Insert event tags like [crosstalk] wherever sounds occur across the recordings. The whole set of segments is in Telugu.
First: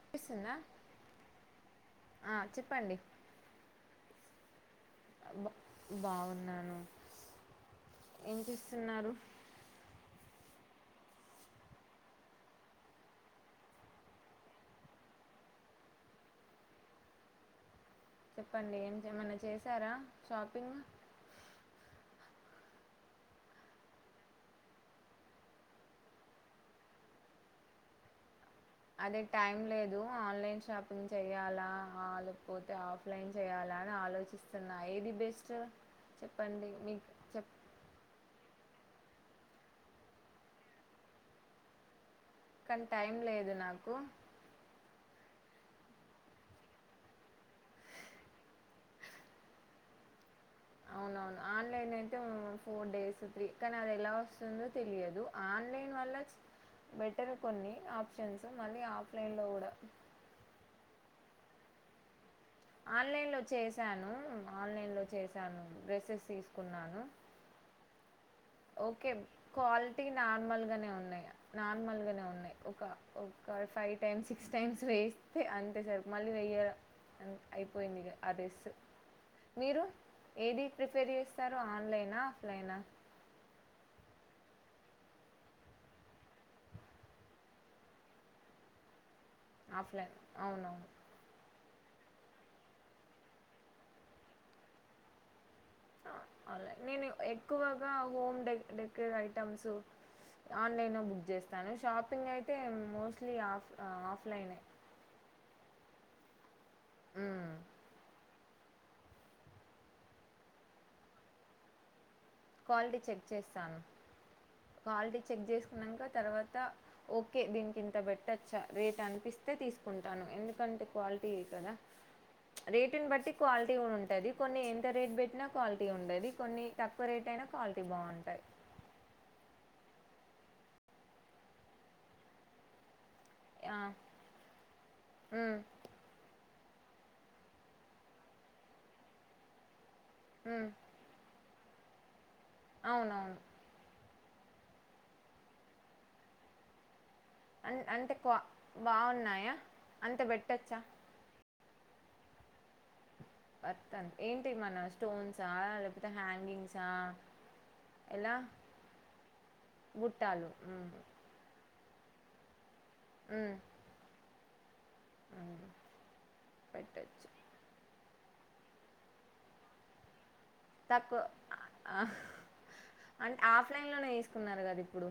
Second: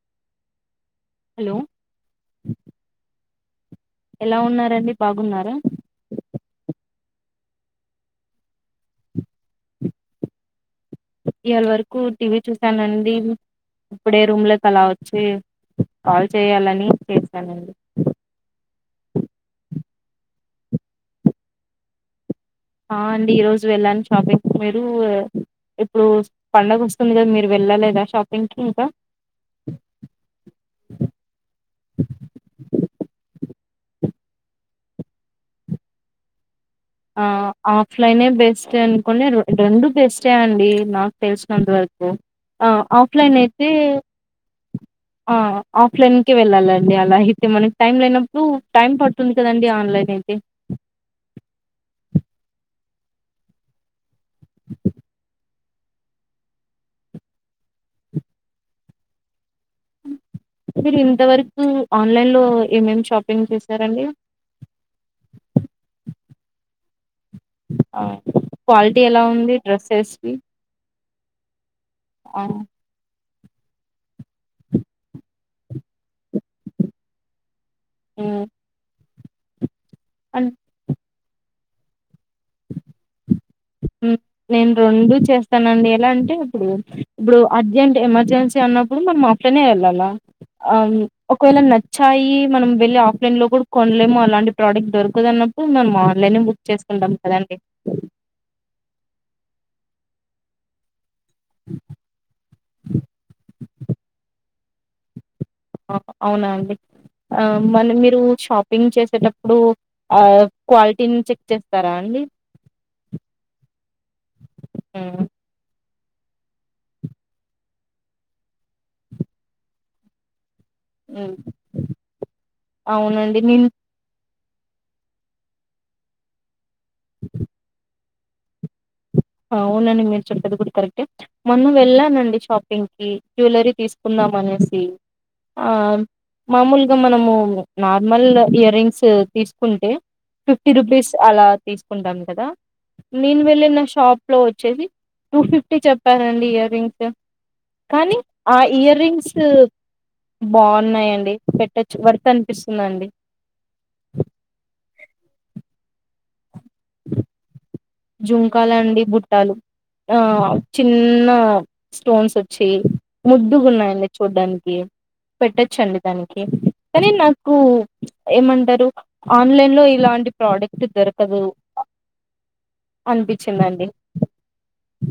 చపిస్తుందా హలో ఆ చెప్పండి ఎలా ఉన్నారండి బా బాగున్నారా బావున్నాను ఏం చేస్తున్నారు ఇయల వరకు టీవీ చూసానండి ఇప్పుడే రూమ్ లోకి అలా వచ్చి కాల్ చేయాలని చేశానండి చెప్పండి ఏం చేమన్నా చేశారా షాపింగ్ ఆ అండి ఈ రోజు వెళ్ళాను షాపింగ్ మీరు ఇప్పుడు పండగ వస్తుంది కదా మీరు వెళ్ళలేదా షాప్ అదే టైం లేదు ఆన్లైన్ షాపింగ్ చెయాలా ఆ లేకపోతే ఆఫ్లైన్ చెయాలా ఆలోచిస్తున్నా ఏది బెస్ట్ చెప్పండి మీకు ఆ చెప్ ఆఫ్లైనే బెస్ బెస్ట్ అనుకోండి రెండు బెస్ట్ ఏ అండి నాకు తెలిసినంత వరకు కానీ టైం ఆఫ్లైన్ లేదు అయితే నాకు ఆ ఆఫ్లైన్కే వెళ్ళాలండి అలా అయితే మనకి టైం లేనప్పుడు టైం పడుతుంది కదండి ఆన్లైన్ ఐతే అవునవును ఆన్లైన్ ఫోర్ డేస్ త్రీ కానీ అది ఎలా వస్తుందో తెలియదు ఆన్లైన్ వల్ల బెట్టర్ కొన్ని ఆప్షన్స్ మళ్ళీ ఆఫ్లైన్లో కూడా మీరు ఇంతవరకు ఆన్లైన్ లో ఏమేం ఆన్లైన్ లో షాపింగ్ చేశారండి చేసాను ఆన్లైన్ లో చేశాను డ్రెస్సెస్ తీసుకున్నాను ఆ క్వాలిటీ ఓకే ఎలా ఉంది క్వాలిటీ డ్రెస్సెస్ వి నార్మల్ గానే ఉన్నాయా నార్మల్ గానే ఆ ఉన్నాయి ఒక ఫైవ్ టైమ్స్ సిక్స్ టైమ్స్ వేస్తే అంతే సరి మళ్ళీ వెయ్య అయిపోయింది ఇగ ఆ డ్రెస్ మీరు అండ్ ఏది ప్రిఫేర్ చేస్తారు ఆన్లైనా ఆఫ్లైనా హ్మ్ నేను రెండు చేస్తానండి ఎలా అంటే ఇప్పుడు ఇప్పుడు అర్జెంట్ ఎమర్జెన్సీ అన్నప్పుడు మనం కషన అల ఆఫ్లైన్ ఆ అవునవును ఒకవేళ నచ్చ ఛాయి మనం వెళ్లి ఆఫ్లైన్ లో కూడా కొనలేముో అలాంటి ప్రోడక్ట్ దొరకదన్న మనము ఆన్లైనే బుక్ ఆన్లైన్ నేను చేసుకుంటాం కదండి ఎక్కువగా హోమ్ డె ఐటమ్స్ ఆన్లైన్ బుక్ చేస్తాను షాపింగ్ అయితే మోస్ట్లీ ఆఫ్ ఆఫ్ లైన్ అవునా అండి ఆ హ్మ్ మలీ మీరు షాపింగ్ చేసేటప్పుడు ఆ క్వాలిటీని చెక్ చేస్తారా అండి క్వాలిటీ చెక్ చేస్తాను క్వాలిటీ హ్మ్. చెక్ చేసుకున్నాక తర్వాత ఓకే దీనికి ఇంత పెటోచ్చా రేట్ అనిపిస్తే తీసుకుంటాను ఎందు ఎందుకంటే క్వాలిటీ హ్మ్. ఇ కదా రేటుని బట్టి అవునండి నేను క్వాలిటీ కూడా ఉంటది కొన్ని ఎంత రేట్ పెట్టినా క్వాలిటీ ఉండది కొన్ని తక్కువ రేట్ అయినా క్వాలిటీ బాగుంటంది అవునండి మీరు చెప్పది కూడా కరెక్ట్ మొన్న వెళ్ళానండి షాపింగ్ కి జ్యువలరీ ఆ! తీసుకుందాం అనేసి హ్మ్. ఆ మామూలుగా మనము నార్మల్ ఇయర్ రింగ్స్ తీసుకుంటే హ్మ్. ఫిఫ్టీ రూపీస్ అలా తీసుకుంటాం కదా అవునవును. నేను వెళ్ళి నా షాప్ లో వచ్చేసి టూ ఫిఫ్టీ చెప్పారండి ఇయర్ రింగ్స్ అన్ అంటే కానీ క్వా ఆ ఇయర్ రింగ్స్ బావున్నాయా? అంత పెట్టచ్చా? బాగున్నాయండి పెట్టచ్చ వర్త అనిపిస్తుందండి స్టోన్స్ లేకపోతే హాంగింగ్స్ [inaudible] జంకాలండి బుట్టాలు ఆ బుట్టాలు హ్మ్ చిన్న స్టోన్స్ వచ్చి హ్మ్ ముద్దుగు ఉన్నాయండి చూడ్డానికి హ్మ్ పెట్టచ్చండి దానికి కానీ పెట్టొచ్చు నాకు ఏమంటారు ఆన్లైన్ లో ఇలాంటి ప్రోడక్ట్ తక్కువ దొరకదు ఆ, అంటే అనిపించిందండి ఆఫ్లైన్ లోనే తీసుకున్నారు కదా ఇప్పుడు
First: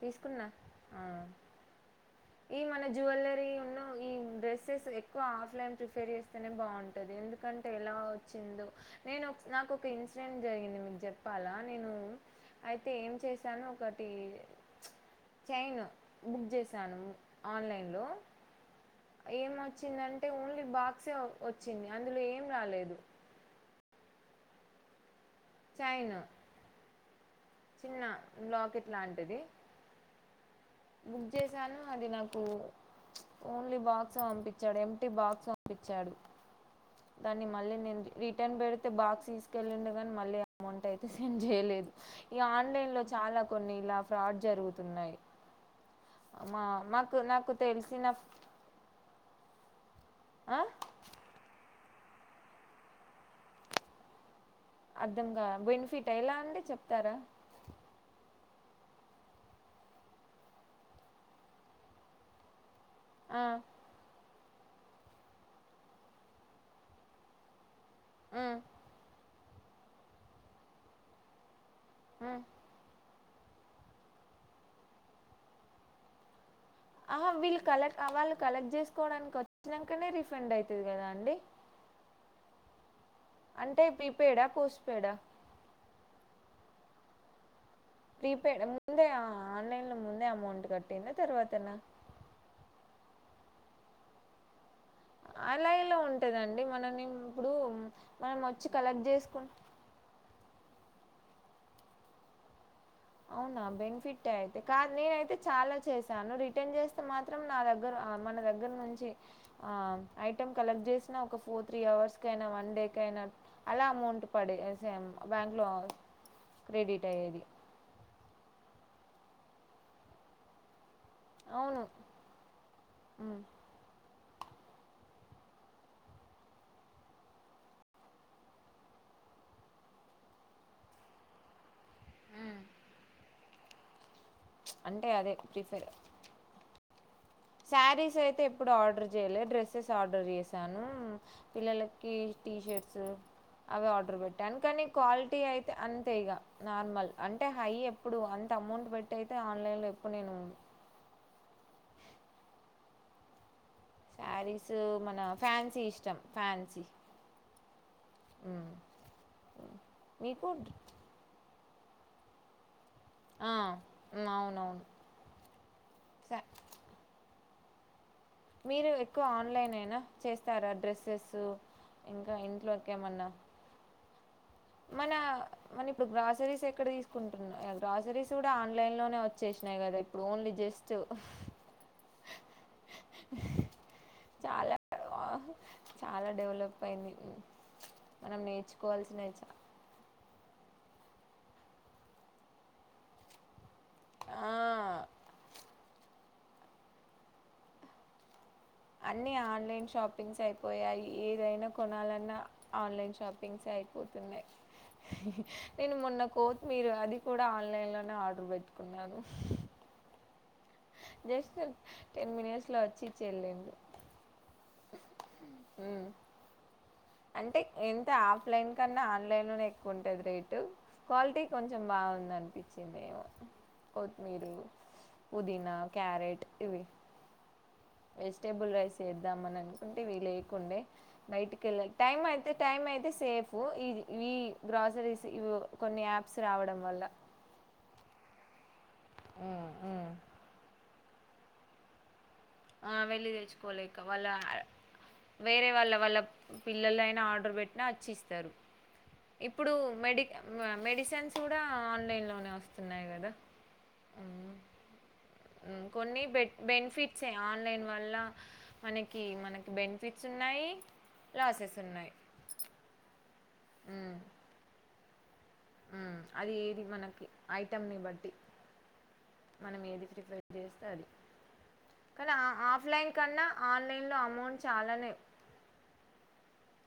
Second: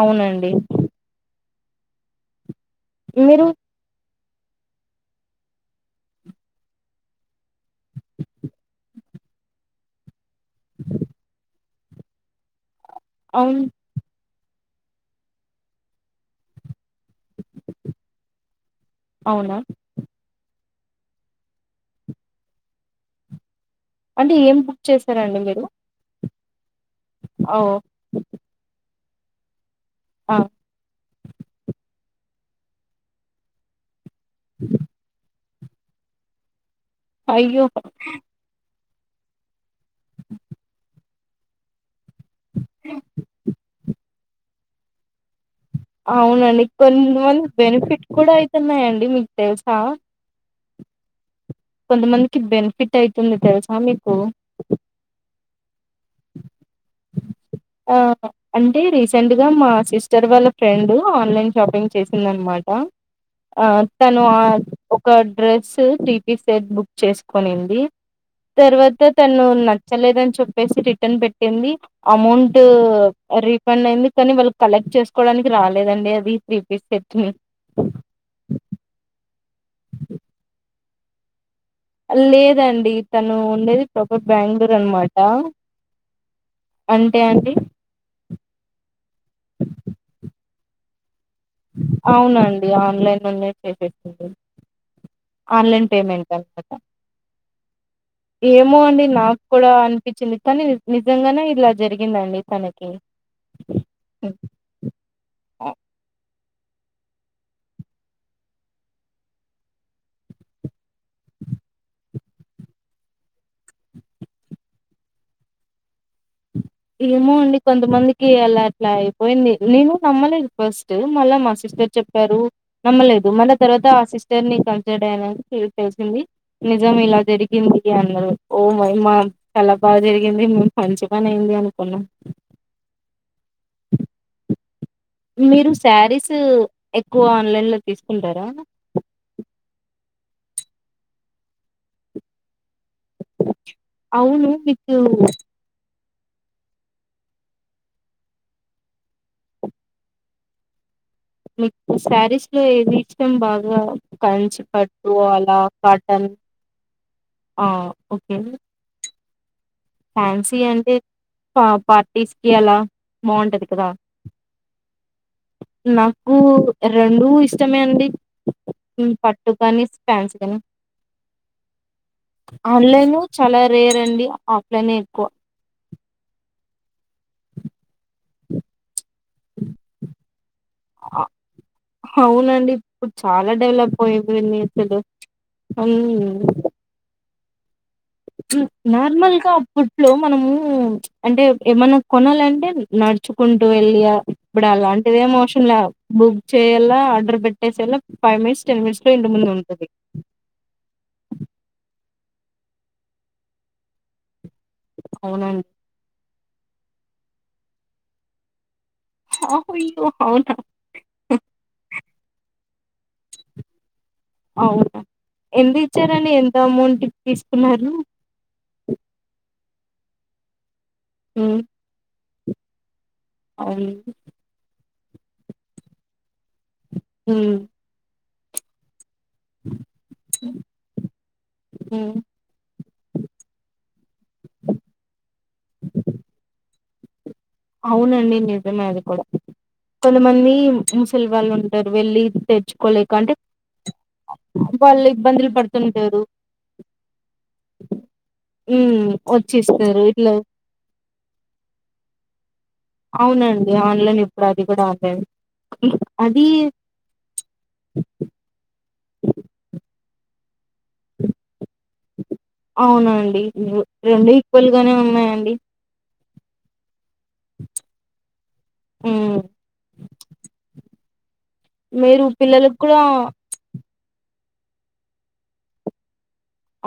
తీసుకున్న ఆ ఈ మన మీరు జ్యువెల్లరీ ఉన్న ఈ డ్రస్సెస్ ఎక్కువ ఆఫ్లైన్ ప్రిఫేర్ చేస్తేనే బాగుంటుంది ఎందుకంటే ఎలా వచ్చిందో నేను నాకు ఒక ఇన్సిడెంట్ జరిగింది మీకు చెప్పాలా నేను అయితే ఏం అవును చేశాను ఒకటి చైన్ బుక్ చేశాను ఆన్లైన్లో ఏం అవునా వచ్చిందంటే ఓన్లీ బాక్స్ సాక్షే వచ్చింది అందులో ఏం రాలేదు అంటే ఏం బుక్ చేస్త చైన్ ఓ చిన్న లాకెట్ లాంటిది ఆ బుక్ చేసాను అది నాకు ఓన్లీ బాక్స్ పంపించాడు ఎంప్టీ బాక్స ఇచ్చాడు దాన్ని అయ్యో మళ్ళీ నేను రిటర్న్ పెడి అయితే బాక్స్ తీసుక్లీన్డు మళ్ళీ అమౌంట్ అయితే సెండ్ చేయలేదు ఈ ఆన్లైన్ల చాలా కొన్ని ఇలా ఫ్రాడ్ జరుగుతున్నాయి మా అవునండి మాకు కొంతమంది నాకు బెనిఫిట్ తెలిసిన కూడా అయితున్నాయండి మీకు తెలుసా ఆ కొంతమందికి బెనిఫిట్ అయితుంది తెలుసా మీకు అర్ధంకాలే బెనిఫిట్ ఎలా అండి చెప్తారా ఆ అంటే రీసెంట్గా మా సిస్టర్ వాళ్ళ ఫ్రెండ్ ఆన్లైన్ షాపింగ్ చేసింది అనమాట ఆ తను ఆ ఒక అడ్రస్ త్రీపీస్ సెట్ బుక్ చేసుకొనింది ఉమ్, తర్వాత తను నచ్చలేదని చెప్పేసి రిటర్న్ పెట్టింది ఉమ్. అమౌంట్ ట్ రీఫండ్ అయింది కానీ వాళ్ళు కలెక్ట్ చేసుకోవడానికి రాలేదండి అది త్రీ పీస్ సెట్‌ని. ఆహా వీళ్ళు కలెక్ట్ వాళ్ళు కలెక్ట్ చేసుకోవడానికి వచ్చినంకనే రిఫండ్ అయితది కదాండి లేదండి తను ఉండేది ప్రాపర్ ప్రీపెయిడా? బెంగళూరు పోస్ట్ అనమాట పెయిడా? అంటే అండి ప్రీపేడ్ ముందే ఆ ఆన్లైన్ లో ముందే అమౌంట్ కట్టింద అవునండి ఆన్లైన్ లోనే పె చేస్తది అలా ఆన్లైన్ ఎలా పేమెంట్ ఉంటదండి? అనమాట మనం ఇప్పుడు మనం వచ్చి ఏమో అండి కలెక్ట్ నాకు జేసుకుం కూడా అనిపించింది కానీ నిజంగానే ఇలా జరిగిందండి తనక్ అవునా బెనిఫిట్ే అయితే కాద్ నేనైతే చాలా చేశాను రి మాత్రం నా దగ్గర ఆ మన దగ్గర నుంచి ఆ ఐటెం కలెక్ట్ చేసిన ఒక టు త్రీ అవర్స్ స్ కైనా వన్ కైనా అలా అమౌంట్ పదే సే బ్యాంక్ లో ఏమో అండి కొంతమందికి అలా అట్లా అయిపోయింది నేను నమ్మలేదు ఫస్ దు మళ్ళా మా అవును సిస్టర్ చెప్పారు నమ్మలేదు ఉమ్ మళ్ళా తర్వాత ఆ సిస్ స్టర్ని కన్సిర్ అయినక తెలిసింది నిజం ఇలా జరిగింది అన్నారు ఓ మైమా చల బాగా జరిగింది మ్ మంచి పైన్ది అన్ అంటే అదే మీరు ప్రిఫర్ శారీస్ ఎక్ శారీస్ అయితే ఎప్పుడు ఆర్డర్ చేయలే డ్రెస్సెస్ ఆడ్ ర్డర్ చేశాను పిల్లలకి టీషర్ ట్స్ అవి ఆర్డర్ అవును పెట్టాను కానీ మీకు క్వాలిటీ అయితే అం తే ఇగా నార్మల్ అంటే హై ఎప్పుడు అంత అమౌంట్ పెట్టి అయితే ఆన్లైన్లో ఎప్పుడు నేను మీకు శారీస్ లో ఏవిఇష్టం బాగ్ గా కంచి శారీస్ పట్టు మన అలా ఫ్యాన్సీ ఇష్టం కాటన్ ఫ్యాన్సీ ఆ ఓకే మీకు ఫ్యాన్సీ అంటే ప పార్టీస్ కి అలా ఆ బాగుంటది కదా అవునవును నాకు స రెండు ఇస్ ష్టమే అండి మీరు హ్మ్. ఎక్కువ పట్టు ఆన్లైన్ కానీ నేనా ఫ్యాన్సీ కానీ చేస్తారా డ్రెస్సెస్ ఇంకా ఆన్లైన్ ఇంట్లోకేమన్నా చాలా రేర్ అండి ఆఫ్లైన్ మన ఎక్కువ మన ఇప్పుడు గ్రాసరీస్ ఎక్కడ తీసుకుంటున్నా గ్రాసరీస్ కూడా ఆన్లైన్ లోనే వచ్చేసినాయ్ కదా ఇప్పుడు ఓన్లీ జస్ట్ అ అవునండి ఇప్పుడు చాలా డెవలప్ అయిపోయింది చాలా అసలు చాలా డెవలప్ అయింది మనం నేర్చుకోవాల్సినవి నార్మల్ చ గా ఫుడ్లు మనం అంటే ఏమన్నా కొనాలంటే నడుచుకుంటూ వెళ్ళి ఆ ఇప్పుడ అలాంటిదెం అవసరం లే బుక్ చేయేలా ఆర్డర్ పెట్టేేసేలా ఫైవ్ మినిట్ అన్ని ఆన్లైన్ షాపింగ్స్ అయిపోయాయి ఏదైనా కొనాలన్ న్న ఆన్లైన్ షాపింగ్స్ అయిపోతున్నాయ్ అవునండి. నేను మొన్న కో మీరు అది కూడా ఆన్లైన్లోనే ఆర్డర్ పెట్ హ హయ్యొ హవున జస్ట్ టెన్ మినిట్స్ లో వచ్చి ఇచ్చేల్లింది అవున ఎందిచ్చారండి ఇంత అమౌంట్ అంటే తీసుకున్నారు కుంటది రేటు క్వాలిటీ హ్మ్. కొంచెం బాగుందానిపించింది ఏమో అవును. కొత్తిమీరు పుదీనా క్యారెట్ ఇవి హుమ్ వెజిటేబుల్ రైస్ చేద్దామని అనుకుంటే ఇవి లేకుండే నైట్ కేళ్ళి టై హ్మ్. అయితే టైం అయితే సేఫ్ యి ఇవి గ్రాసరీస్ ఇవ్వు కొన్ని యాప్స్ రావడం వల్ల అవునండి నిజమే అది కూడా కొంతమంది ముసలి వాళ్ళు ఉంటారు వెళ్ళి ఆ తెచ్చుకోలేక వెళ్ళి అంటే తెచ్చుకోలేక వాళ్ళ వాళ్ళు ఇబ్బందులు వేరే వాళ్ళ వాళ్ళ పడుతుంటారు. పిల్లలు అయినా ఆడ ఆర్డర్ పెట్టిన అచ్చిస్తారు హ్మ్. ఇప్పుడు వచ్చిస్తారు. మెడి ఇట్లా మెడిసిన్స్ కూడా ఆన్లైన్ లోనే వ అవునండి ఆన్లైన్ ఎప్పుడు అది కూడా ఆన్లైన్ కొన్ని బె అది బెనిఫిట్సే ఆన్లైన్ వల్ల మనకి మనకి బెనిఫిట్స్ ఉన్నాయి లాసెస్ ఉన్నాయి అవునండి ఉమ్ రెండు ఈక్వల్ గానే ఉన్నాయండి అది ఏది మనకు ఐటమ్ ని బట్టి హ్మ్. మనం ఏది ప్రిపేర్ చేస్తే అది మీరు కానీ పిల్లలకి కూడా ఆఫ్లైన్ కన్నా ఆన్లైన్ లో అమౌంట్ చాలానే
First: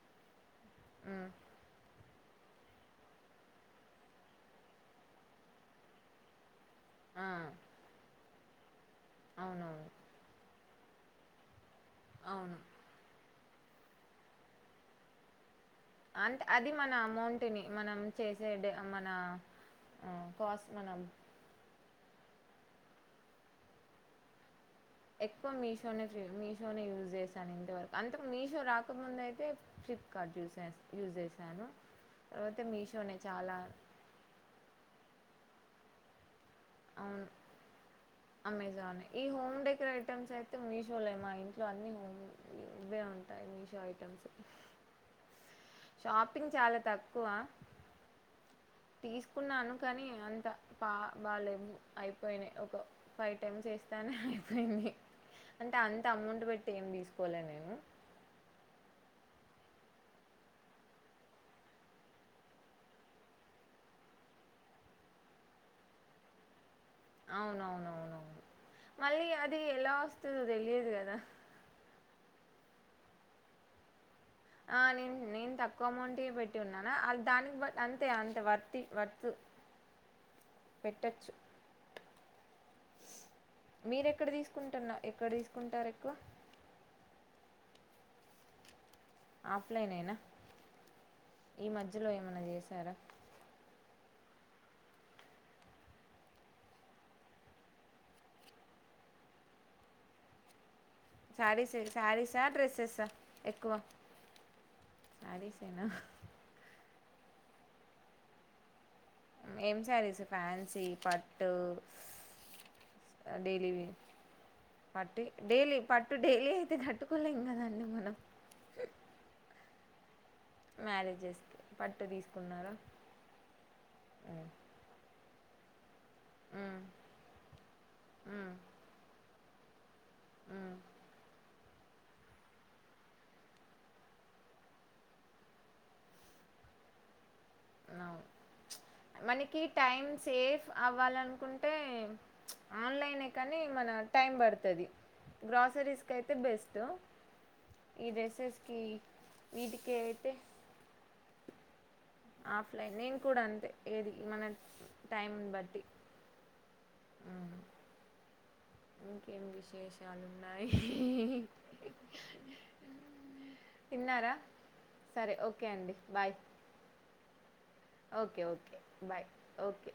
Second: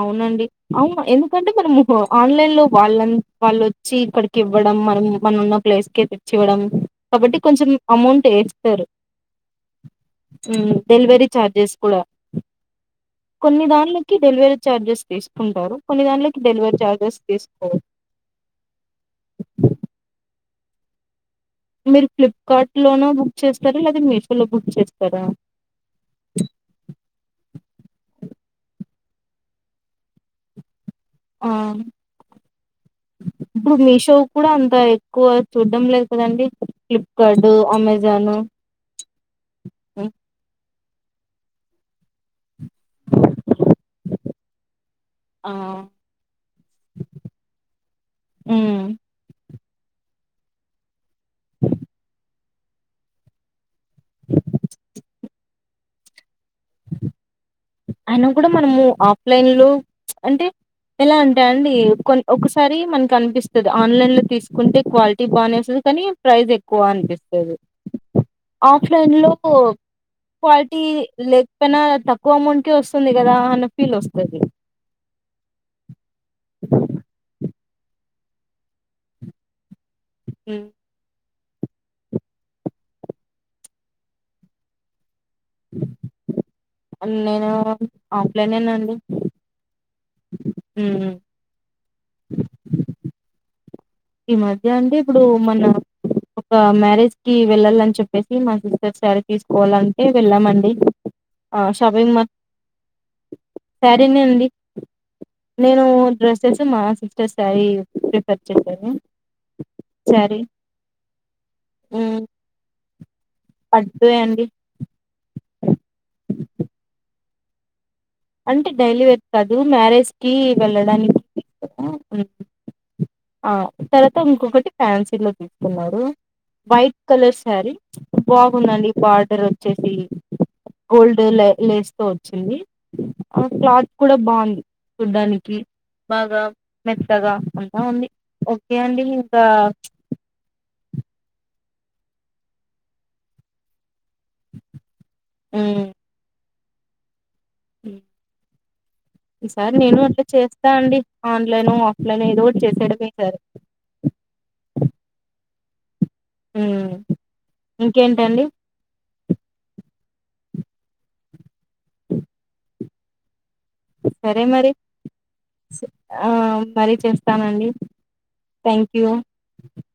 అవునండి అవును ఉమ్ ఎందుకంటే మనము ఆన్లైన్ లో వాళ్ళ అంత వాళ్లొచ్చి ఇక్కడికి ఇవ్వడం డం మనం మన ఉన్న ప్లేస్క తెచ్చి ఇవ్వడం ఆ కాబట్టి కొంచెం అమౌంట్ వేస్తారు అవునవును ఉమ్ డెలివరీ చార్జెస్ కూడా అవును కొన్ని దాన్లకి డెలివరీ చఛార్జెస్ తీసుకుంటారు కొన్ని దాన్లకి అంతే అది డెలివరీ మన చార్జెస్ అమౌంట్ ని తీసుకోరు. మనం చేసే మన కోస్ మనం మీరు ఫ్లిప్కార్ట్ లోనో బుక్ చేస్తారు లేదా మీషో లో ఎక్కువ మీషో మీషో యూజ్ చేశాను ఇంతవరకు అంతకు మీషో రాకముంద అయితే ఫ్లిప్కార్ట్ చూశాను యూజ్ చేశాను ఆ! తర్వాతే మీషోనే చాలా ఇప్పుడు మీషో కూడా అంత ఎక్కువ చూడ్డం లేదు కదండడి అవును అమెజాన్ ఈ హోమ్ డెకరేటమ్స్ అయితే మీ షో షోలే మా ఇంట్లో అన్ని ఇవే ఉంటాయి మీషో ఐటమ్స్ ఆ షాపింగ్ చాలా తక్కువ ఉమ్. తీసుకున్నాను కానీ అంత పా బాలేము అయిపోయినాయి ఒక ఫైవ్ టైమ్స్ వేస్ తను అయిపోయింది అంటే అంత అమౌంట్ పెట్టి ఏం తీసుకోలేదు నేను అయిన కూడా మనము ఆఫ్లైన్ లో అంటే ఎలా అంటే అండి కొన్ ఒకసారి మనకు అనిపిస్తుంది ఆన్లైన్ లో తీసుకుంటే క్వాలిటీ బాగానేస్తుంది కానీ ప్రైజ ఎక్కువ అనిపిస్తుంది అవునవునవునవును ఆఫ్లైన్ మళ్ళీ లో అది ఎలా వస్తుందో క్వాలిటీ తెలియదు కదా లేకపోయినా తక్ ఎక్కువ అమౌంట్ కే వస్తుంది కదా అన్న ఫీల్ వస్తుంది ఆ నేను నేను తక్కువ అమౌంట్ పెట్టి ఉన్నానా అ దానికి అంతే అంతే వత్తి వర్త్ పెట్టచ్చు మీరెక్కడ తీసుకుంటన్న ఎక్ అన్న నేను ఆఫ్లైన్నాండి ఆఫ్లైన్ నేనా ఈ మధ్యలో ఏమన్నా చేసారా ఈ మధ్య అండి ఇప్పుడు మన ఒక మ్యారేజ్ కి వెళ్ళాలని చెప్పేసి మా సిస్టర్ సారి తీసుకోవాలంటే వెళ్ళామండి ఆ శారీస్ షాపింగ్ మాల్ శారీసా డ్రెస్సెసా ఎక్కువ శారీనే అండి నేను శారీసేనా డ్రెస్సెస్ మా సిస్టర్ శారీ ప్రిఫర్ చేశారు ఏం సారీస్ ఫ్యాన్సీ పట్టు హ్మ్ డైలీ వే పట్టు యే అండి పట్టు డైలీ పట్టు డైలీ అయితే కట్టుకోలేం కదండి మనం అంటే డైలీ వేర్ కాదు మ్యారేజ్ కి వెళ్ళడానికి మ్యారేజెస్ కి తీసుకున్నా. పట్టు హ్మ్. తీసుకున్నారా ఆ తర్వాత మ్మ్ ఇంకొకటి ఫ్యాన్సీలో తీసుకున్నారు మ్మ్ వైట్ కలర్ శారీ మ్మ్ బాగుందండి బార్డర్ వచ్చేసి మ్మ్ గోల్డ్ లేస్తే వచ్చింది ఆ క్లాత్ కూడా బాగుంది చూడ్డానికి బాగా మెత్తగా అంతా ఉంది అవును. ఓకే అండి ఇంకా మనకి టైం సేవ్ అవ్వాలనుకుంటే ఆన్లైనే కానీ మన టైం పడుతుంది మ్మ్ గ్రాసరీస్కి అయితే బెస్ట్ ఈ డ్రెస్సెస్‌కి ఈసారి వీటికి నేను అట్లా చేస్తా అండి ఆన్లైన్ ఆఫ్లైన్ ఏదో ఒకటి ఆఫ్లైన్ చేసేయడమే నేను ఈసారి కూడా అంతే ఏది మన టైం ఉ బట్ ఉమ్ ఇంకేంటండి ఇంకేం విశేషాలు ఉన్నాయి తిన్నారా? సరే మరి సరే ఓకే అండి. ఆ బాయ్. మరీ చేస్తానండి okay okay thank you bye okay